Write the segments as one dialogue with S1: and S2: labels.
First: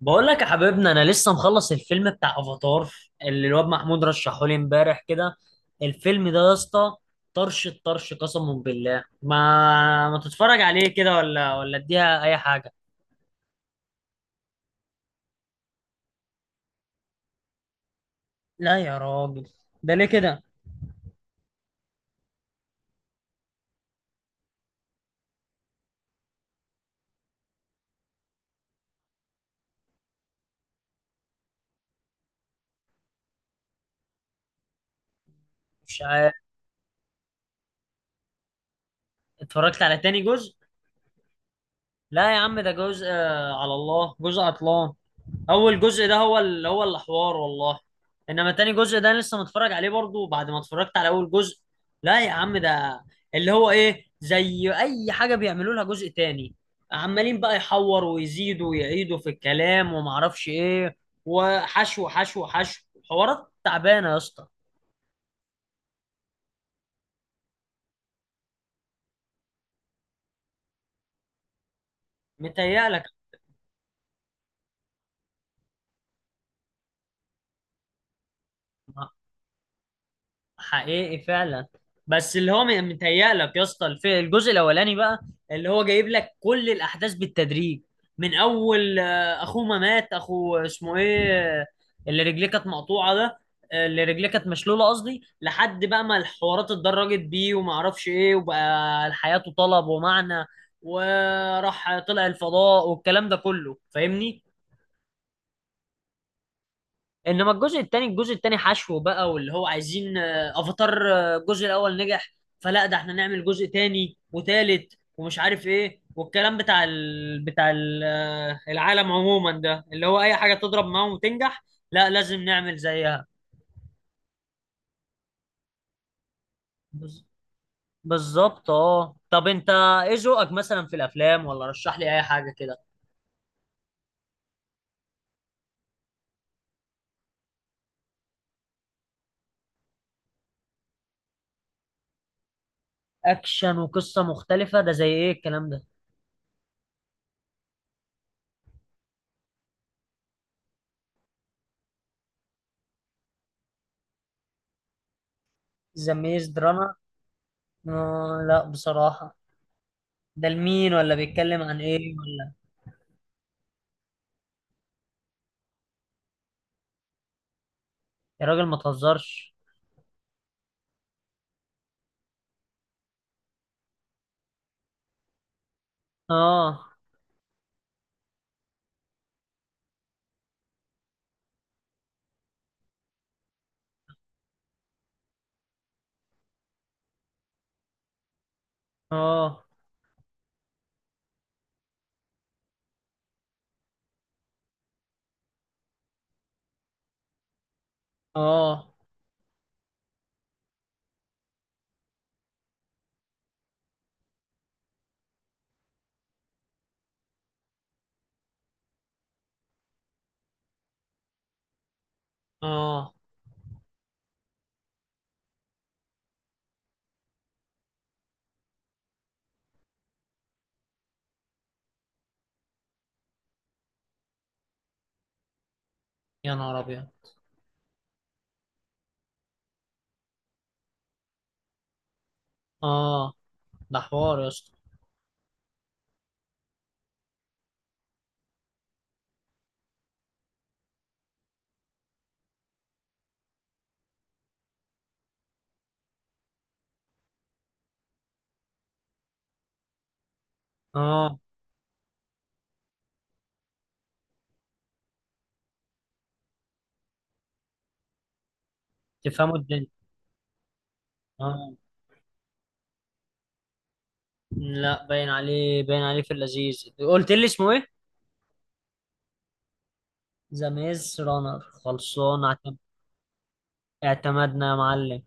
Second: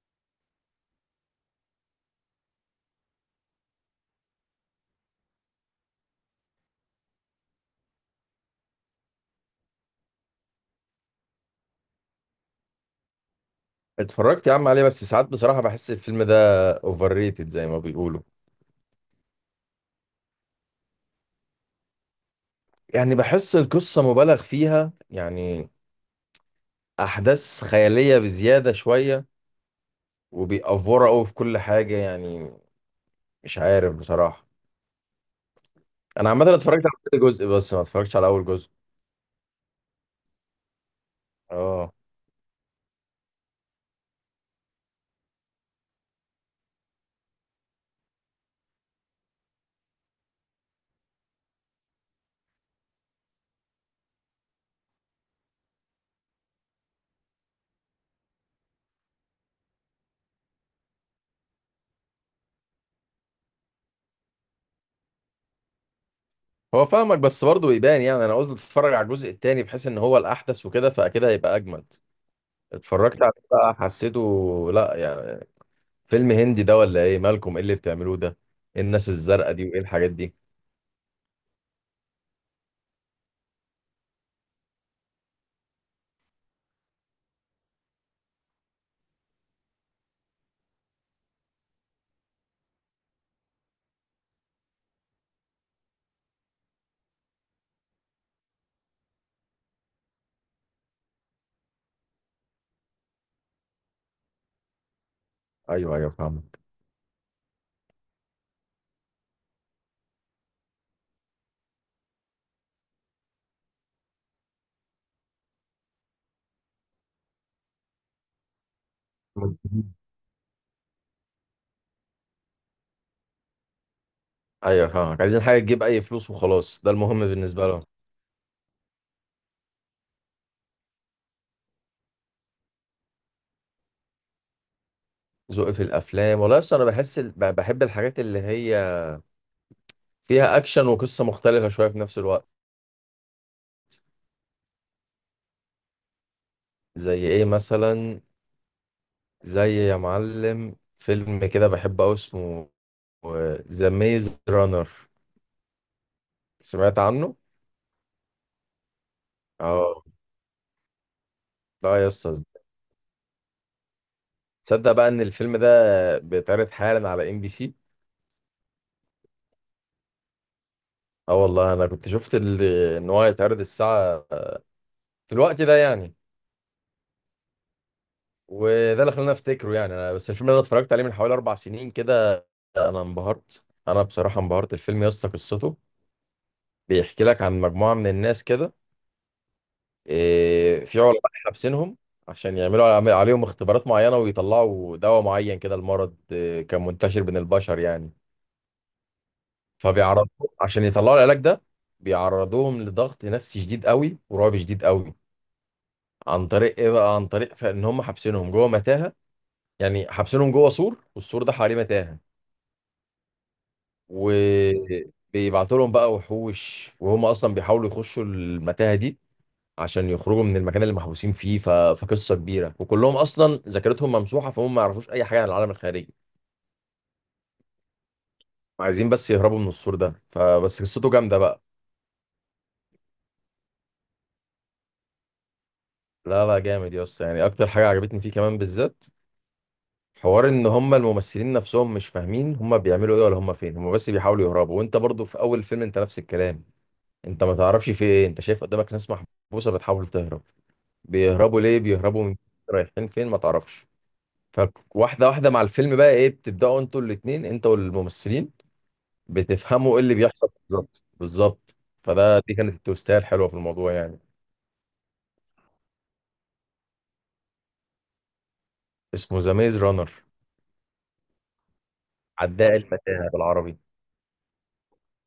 S1: بقول لك يا حبيبنا انا لسه مخلص الفيلم بتاع افاتار اللي الواد محمود رشحه لي امبارح كده. الفيلم ده يا اسطى طرش الطرش، قسما بالله ما تتفرج عليه كده ولا اديها اي حاجه.
S2: اتفرجت يا عم عليه، بس ساعات بصراحة بحس الفيلم ده اوفر ريتد زي ما بيقولوا.
S1: لا يا راجل، ده ليه كده؟
S2: يعني بحس القصة مبالغ فيها، يعني أحداث خيالية بزيادة شوية، وبيأفوروا قوي في كل حاجة يعني. مش عارف بصراحة.
S1: مش
S2: أنا
S1: عارف.
S2: عامة اتفرجت على كل جزء، بس ما اتفرجتش على أول جزء.
S1: اتفرجت على تاني جزء.
S2: اه.
S1: لا يا عم، ده جزء على الله جزء عطلان. اول جزء ده هو اللي هو الحوار والله. انما تاني جزء ده أنا لسه متفرج عليه برضو بعد ما اتفرجت على اول جزء. لا يا عم، ده اللي هو ايه، زي اي حاجه بيعملوا لها جزء تاني، عمالين بقى يحوروا ويزيدوا ويعيدوا في الكلام ومعرفش ايه، وحشو حشو. حوارات تعبانه يا اسطى.
S2: هو فاهمك، بس برضه يبان يعني. أنا قلت اتفرج على الجزء التاني بحيث إن هو الأحدث وكده، فأكيد هيبقى أجمد.
S1: متهيألك؟
S2: اتفرجت عليه بقى، حسيته لا يعني. فيلم هندي ده ولا إيه؟ مالكم؟ إيه اللي بتعملوه ده؟ إيه الناس الزرقاء دي وإيه الحاجات دي؟
S1: حقيقي فعلا. بس اللي هو متهيألك يا اسطى الجزء الاولاني بقى اللي هو جايب لك كل الاحداث بالتدريج، من اول اخوه ما مات، اخو اسمه ايه، آه، اللي رجليه كانت مقطوعه ده، اللي رجليه كانت مشلوله قصدي، لحد بقى ما الحوارات اتدرجت بيه وما اعرفش ايه، وبقى حياته طلب ومعنى وراح طلع الفضاء والكلام ده كله، فاهمني؟
S2: ايوه ايوه، فاهمك.
S1: انما الجزء التاني الجزء التاني حشو بقى، واللي هو عايزين افاتار الجزء الاول نجح، فلا ده احنا نعمل جزء تاني وتالت ومش عارف ايه، والكلام بتاع ال... بتاع ال... آه، العالم عموما ده اللي هو اي حاجة تضرب معاهم وتنجح، لا لازم نعمل زيها.
S2: ايوه، فاهمك. عايزين حاجه تجيب اي فلوس وخلاص، ده المهم
S1: بز-
S2: بالنسبه لهم.
S1: بالظبط. اه طب انت ايه ذوقك مثلا في الافلام؟ ولا رشح لي اي حاجة كده.
S2: ذوقي في الافلام، والله اصل انا بحس بحب الحاجات اللي هي فيها اكشن وقصه مختلفه شويه في نفس الوقت.
S1: اكشن وقصة مختلفة، ده زي ايه الكلام ده؟
S2: زي ايه مثلا؟ زي يا معلم فيلم كده بحبه قوي، اسمه ذا ميز رانر.
S1: ذا ميز دراما؟
S2: سمعت عنه؟
S1: آه لا بصراحة.
S2: اه.
S1: ده لمين؟ ولا بيتكلم عن
S2: لا يا
S1: ايه؟
S2: اسطى،
S1: ولا؟
S2: تصدق بقى ان الفيلم ده بيتعرض حالا على ام بي سي؟
S1: يا راجل ما تهزرش.
S2: اه والله، انا كنت شفت ان هو هيتعرض الساعه في الوقت ده يعني.
S1: اه.
S2: وده اللي خلاني افتكره يعني. انا بس الفيلم اللي انا اتفرجت عليه من حوالي اربع سنين كده، انا انبهرت، انا بصراحه انبهرت. الفيلم يا اسطى قصته بيحكي لك عن مجموعه من الناس كده.
S1: اه.
S2: في علماء حابسينهم عشان يعملوا عليهم اختبارات معينه، ويطلعوا دواء معين كده المرض كان منتشر بين البشر يعني.
S1: اه.
S2: فبيعرضوهم عشان يطلعوا العلاج ده. بيعرضوهم لضغط نفسي شديد قوي ورعب شديد قوي. عن طريق ايه بقى؟ عن طريق فان هم حابسينهم جوه متاهه. يعني حابسينهم جوه سور، والسور ده حواليه متاهه.
S1: اه
S2: وبيبعتوا لهم بقى وحوش، وهم اصلا بيحاولوا يخشوا المتاهه دي عشان يخرجوا من المكان اللي محبوسين فيه. ف... فقصه كبيره، وكلهم اصلا ذاكرتهم ممسوحه، فهم ما يعرفوش اي حاجه عن العالم الخارجي.
S1: يا نهار ابيض.
S2: عايزين بس يهربوا من السور ده. فبس قصته جامده بقى.
S1: اه، ده حوار يا اسطى.
S2: لا لا، جامد يا اسطى يعني. اكتر حاجه عجبتني فيه كمان بالذات، حوار ان هم الممثلين نفسهم مش فاهمين هم بيعملوا ايه ولا هم فين. هم بس بيحاولوا يهربوا، وانت برضو في اول فيلم انت نفس الكلام، انت ما تعرفش في ايه. انت شايف قدامك ناس محبوسه بتحاول تهرب.
S1: اه.
S2: بيهربوا ليه؟ بيهربوا من؟ رايحين فين؟ ما تعرفش. فواحده واحده مع الفيلم بقى ايه، بتبداوا انتوا الاتنين انت والممثلين
S1: تفهموا الدنيا.
S2: بتفهموا ايه اللي بيحصل بالظبط بالظبط.
S1: اه.
S2: فده دي كانت التوستاية الحلوه في الموضوع يعني.
S1: لا باين عليه، باين عليه في اللذيذ. قلت لي اسمه ايه؟
S2: اسمه ذا ميز رانر.
S1: ذا ميز رانر.
S2: عداء المتاهه بالعربي.
S1: اعتمدنا يا معلم.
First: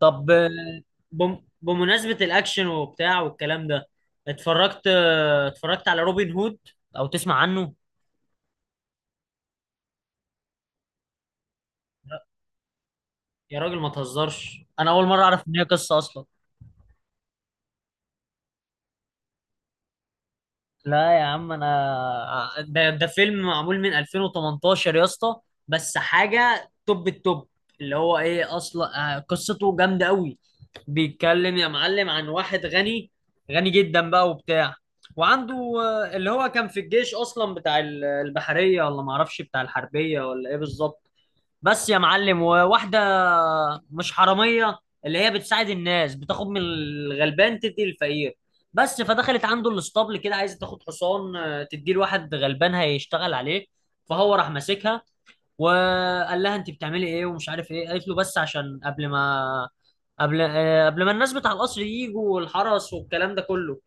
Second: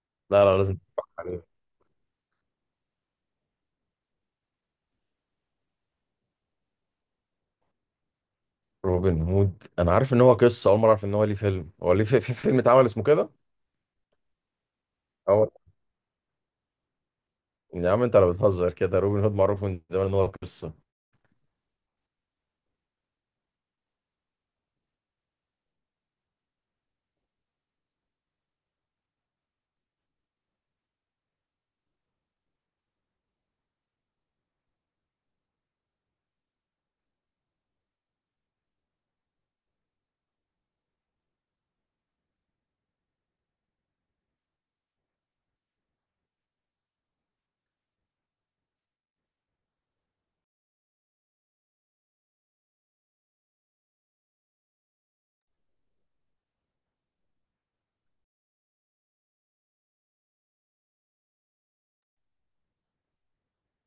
S1: طب
S2: لا لا، لازم تتفرج عليه.
S1: بمناسبة الاكشن وبتاع والكلام ده، اتفرجت اتفرجت على روبن هود؟ او تسمع عنه؟
S2: روبن هود، انا عارف ان هو قصه. اول مره اعرف ان هو ليه فيلم. هو ليه في فيلم اتعمل اسمه كده؟
S1: يا راجل ما تهزرش، انا اول مرة اعرف
S2: أول
S1: ان هي قصة اصلا.
S2: يا عم انت لو بتهزر كده، روبن هود معروف من زمان ان هو قصه.
S1: لا يا عم، انا ده فيلم معمول من 2018 يا اسطى، بس حاجه توب التوب، اللي هو ايه اصلا، قصته جامده قوي. بيتكلم يا معلم عن واحد غني، غني جدا بقى وبتاع، وعنده اللي هو كان في الجيش اصلا بتاع البحريه ولا معرفش بتاع الحربيه ولا ايه بالظبط. بس يا معلم وواحدة مش حرامية، اللي هي بتساعد الناس، بتاخد من الغلبان تدي الفقير بس. فدخلت عنده الاسطبل كده عايزة تاخد حصان تديه لواحد غلبان هيشتغل عليه. فهو راح ماسكها وقال لها انت بتعملي ايه ومش عارف ايه، قالت له بس عشان قبل ما الناس بتاع القصر يجوا والحرس والكلام ده كله.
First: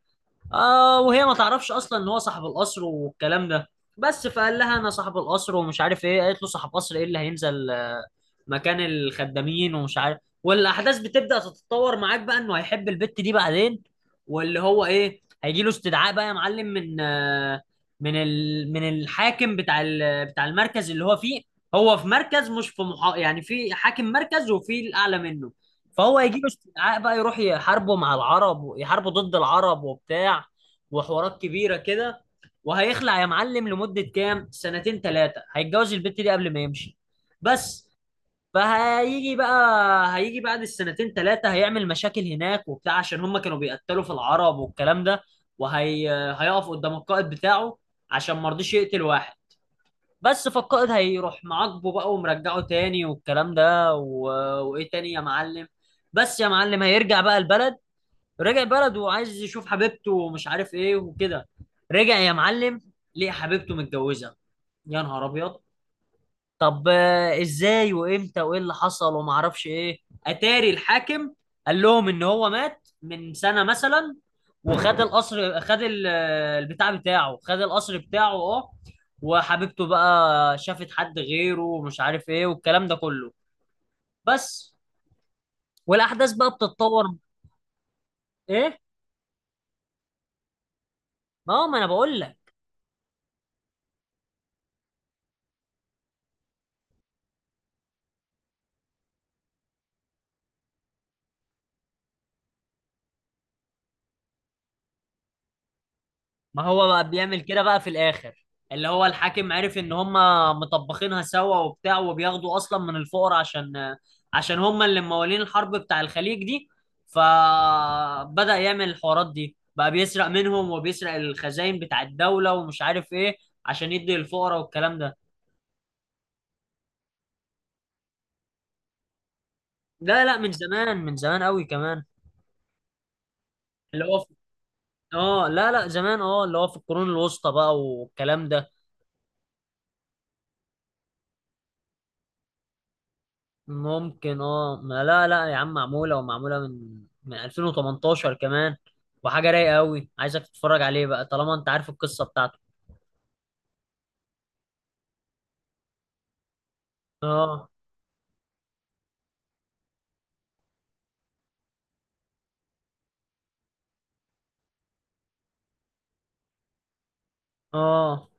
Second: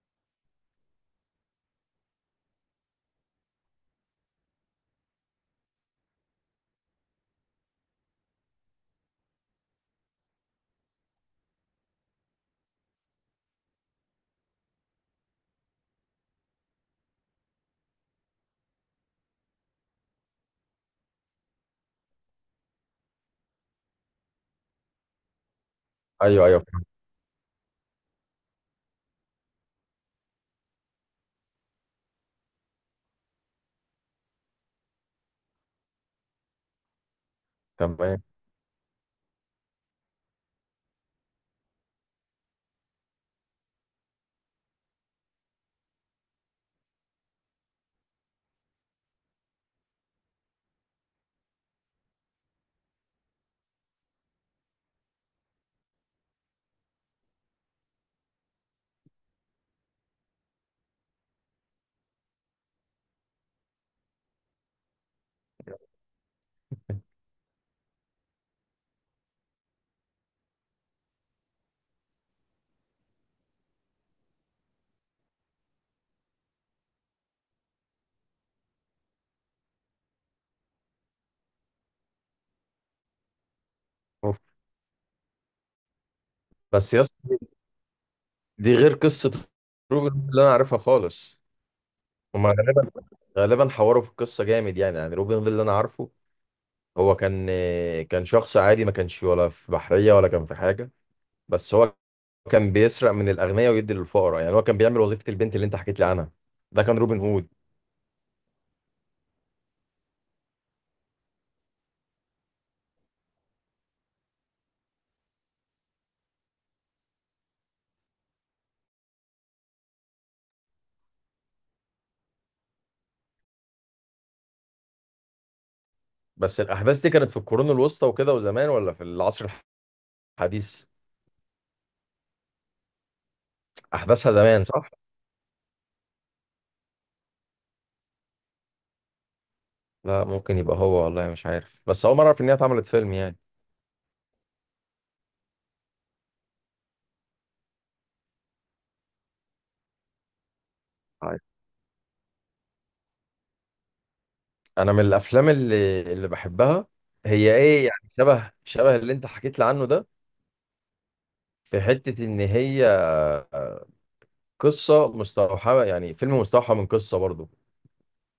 S1: آه وهي ما تعرفش اصلا ان هو صاحب القصر والكلام ده. بس فقال لها انا صاحب القصر ومش عارف ايه، قالت له صاحب قصر ايه اللي هينزل مكان الخدامين ومش عارف. والاحداث بتبدا تتطور معاك بقى انه هيحب البت دي بعدين، واللي هو ايه، هيجي له استدعاء بقى يا معلم من من الحاكم بتاع بتاع المركز اللي هو فيه. هو في مركز، مش في يعني في حاكم مركز وفي الاعلى منه. فهو هيجيب
S2: ايوه ايوه.
S1: استدعاء بقى، يروح يحاربوا مع العرب ويحاربوا ضد العرب وبتاع، وحوارات كبيرة كده. وهيخلع يا معلم لمدة كام سنتين ثلاثة، هيتجوز البت دي قبل ما يمشي بس.
S2: تمام.
S1: فهيجي بقى هيجي بعد السنتين ثلاثة، هيعمل مشاكل هناك وبتاع عشان هم كانوا بيقتلوا في العرب والكلام ده، وهي هيقف قدام القائد بتاعه عشان ما رضيش يقتل واحد بس. فالقائد هيروح معاقبه بقى ومرجعه تاني والكلام ده و... وايه تاني يا معلم؟ بس يا معلم هيرجع بقى البلد، رجع البلد وعايز يشوف حبيبته ومش عارف ايه وكده. رجع يا معلم، ليه حبيبته متجوزة! يا نهار ابيض. طب ازاي وامتى وايه اللي حصل وما اعرفش ايه؟ اتاري الحاكم قال لهم ان هو مات من سنة مثلا، وخد القصر، خد البتاع بتاعه، خد القصر بتاعه اه، وحبيبته بقى شافت حد غيره ومش عارف ايه والكلام ده كله بس. والاحداث بقى
S2: بس يا
S1: بتتطور.
S2: اسطى، دي
S1: ايه؟
S2: غير قصة روبن هود اللي انا عارفها خالص.
S1: ما هو ما انا بقول
S2: هما
S1: لك.
S2: غالبا حوروا في القصة جامد يعني روبن هود اللي انا عارفه، هو كان شخص عادي، ما كانش ولا في بحرية ولا كان في حاجة. بس هو كان بيسرق من الأغنياء ويدي للفقراء. يعني هو كان بيعمل وظيفة البنت اللي انت حكيت لي عنها.
S1: ما
S2: ده
S1: هو
S2: كان
S1: بقى
S2: روبن
S1: بيعمل
S2: هود.
S1: كده بقى في الاخر، اللي هو الحاكم عرف ان هم مطبخينها سوا وبتاع، وبياخدوا اصلا من الفقراء عشان هم اللي موالين الحرب بتاع الخليج دي، فبدأ يعمل الحوارات دي بقى، بيسرق منهم وبيسرق الخزائن بتاع الدولة ومش عارف ايه عشان يدي للفقراء والكلام ده.
S2: بس الأحداث دي كانت في القرون الوسطى وكده وزمان، ولا في العصر
S1: لا لا، من
S2: الحديث؟
S1: زمان، من زمان قوي كمان. اللي هو
S2: أحداثها
S1: في...
S2: زمان صح؟
S1: اه لا لا زمان، اه اللي هو في القرون الوسطى بقى والكلام ده.
S2: لا ممكن يبقى هو، والله مش عارف، بس أول مرة أعرف إن هي اتعملت فيلم يعني.
S1: ممكن اه، ما لا لا يا عم معمولة، ومعمولة من 2018 كمان، وحاجة رايقة قوي، عايزك تتفرج عليه بقى طالما انت عارف القصة بتاعته.
S2: انا من الافلام اللي بحبها، هي
S1: اه.
S2: ايه يعني، شبه شبه اللي انت حكيت لي عنه ده. في حتة ان هي قصة مستوحاة، يعني فيلم مستوحى من قصة برضه.
S1: اه.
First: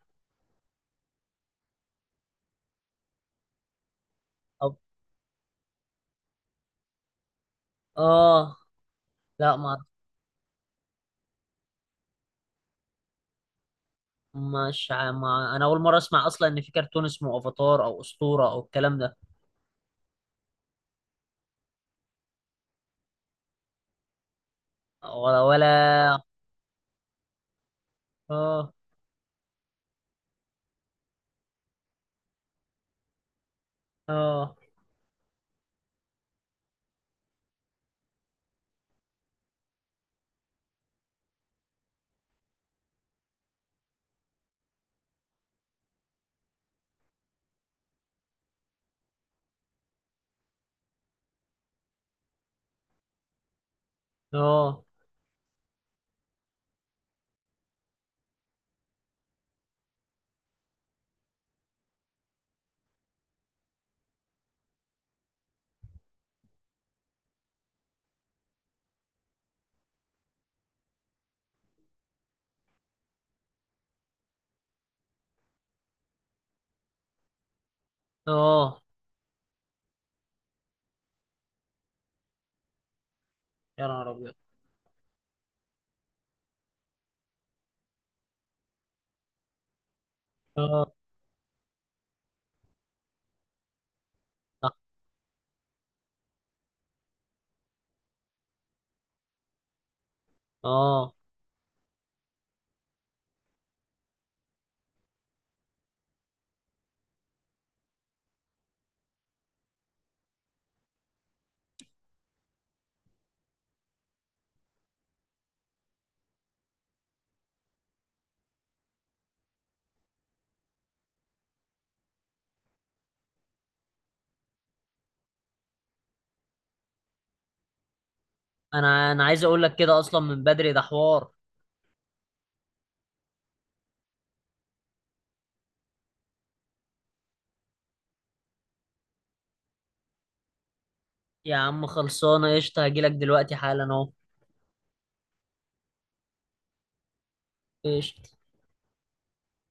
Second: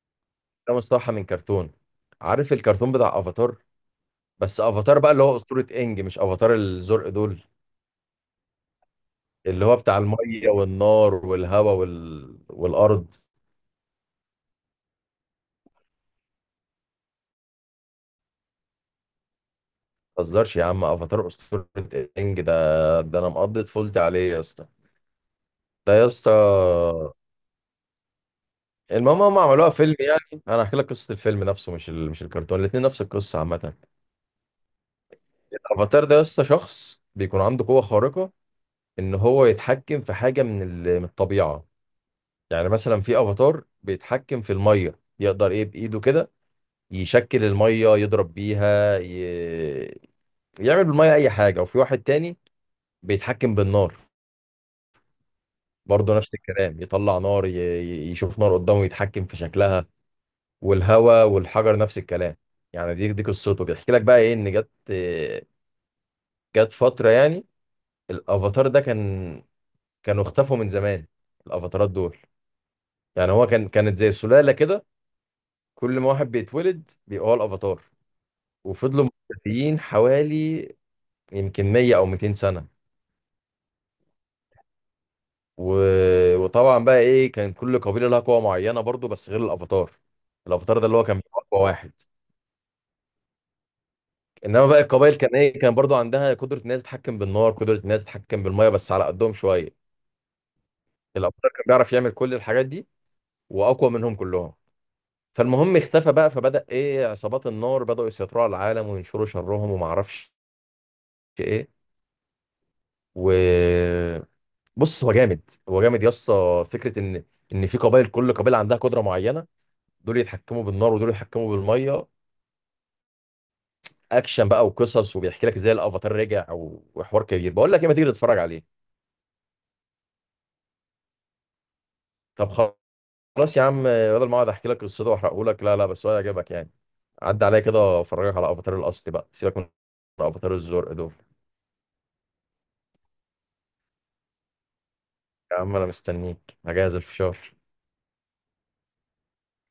S2: ده مستوحى من كرتون. عارف الكرتون بتاع افاتار؟ بس
S1: طب.
S2: افاتار بقى اللي هو اسطورة انج، مش افاتار الزرق دول.
S1: اه. لا
S2: اللي
S1: ما
S2: هو بتاع المية والنار والهواء والارض.
S1: مش ع- ما انا اول مرة اسمع اصلا ان في كرتون اسمه افاتار او اسطورة او الكلام ده.
S2: ما تهزرش يا عم، افاتار اسطورة انج ده، ده انا مقضي طفولتي عليه يا اسطى.
S1: ولا
S2: ده يا اسطى،
S1: اه.
S2: المهم هم عملوها فيلم يعني. انا هحكي لك قصه الفيلم نفسه، مش الكرتون. الاثنين نفس القصه عامه.
S1: اه.
S2: الافاتار ده يا اسطى شخص بيكون عنده قوه خارقه، ان هو يتحكم في حاجه من الطبيعه. يعني مثلا في افاتار بيتحكم في الميه، يقدر ايه بايده كده يشكل الميه، يضرب بيها، يعمل بالميه اي حاجه. وفي واحد تاني بيتحكم بالنار،
S1: اه.
S2: برضه نفس الكلام، يطلع نار، يشوف نار قدامه يتحكم في شكلها. والهوا والحجر نفس الكلام. يعني دي قصته. بيحكي لك بقى ايه ان جت فتره يعني، الافاتار ده كان، اختفوا من زمان الافاتارات دول. يعني هو كانت زي سلاله كده، كل ما واحد بيتولد بيبقى هو الافاتار.
S1: اه
S2: وفضلوا مختفيين حوالي، يمكن 100 او 200 سنه.
S1: يا نهار ابيض.
S2: و... وطبعا بقى ايه، كان كل قبيله لها قوه معينه برضو، بس غير الافاتار. الافاتار ده
S1: اه.
S2: اللي هو كان بيبقى اقوى واحد. انما بقى القبائل كان ايه، كان برضو عندها قدره ان هي تتحكم بالنار، قدره ان هي تتحكم بالميه، بس على قدهم شويه.
S1: اه.
S2: الابطال كان بيعرف يعمل كل الحاجات دي واقوى منهم كلهم. فالمهم اختفى بقى، فبدا ايه عصابات النار بداوا يسيطروا على العالم وينشروا شرهم، وما اعرفش ايه. و بص، هو جامد. هو جامد يا اسطى. فكره ان في قبائل كل قبيله عندها قدره معينه، دول يتحكموا بالنار ودول يتحكموا بالميه. اكشن بقى وقصص، وبيحكي لك ازاي الافاتار رجع وحوار كبير. بقول لك ايه، ما تيجي تتفرج عليه؟
S1: انا عايز اقول لك كده اصلا من بدري، ده حوار.
S2: طب، خلاص يا عم، بدل ما اقعد احكي لك قصته واحرقه لك. لا لا، بس هو هيعجبك يعني. عدى عليا كده وافرجك على افاتار الاصلي بقى، سيبك من افاتار الزرق دول.
S1: يا عم خلصانة قشطة، هجيلك دلوقتي حالا اهو.
S2: يا عم انا مستنيك، هجهز الفشار.
S1: قشطة.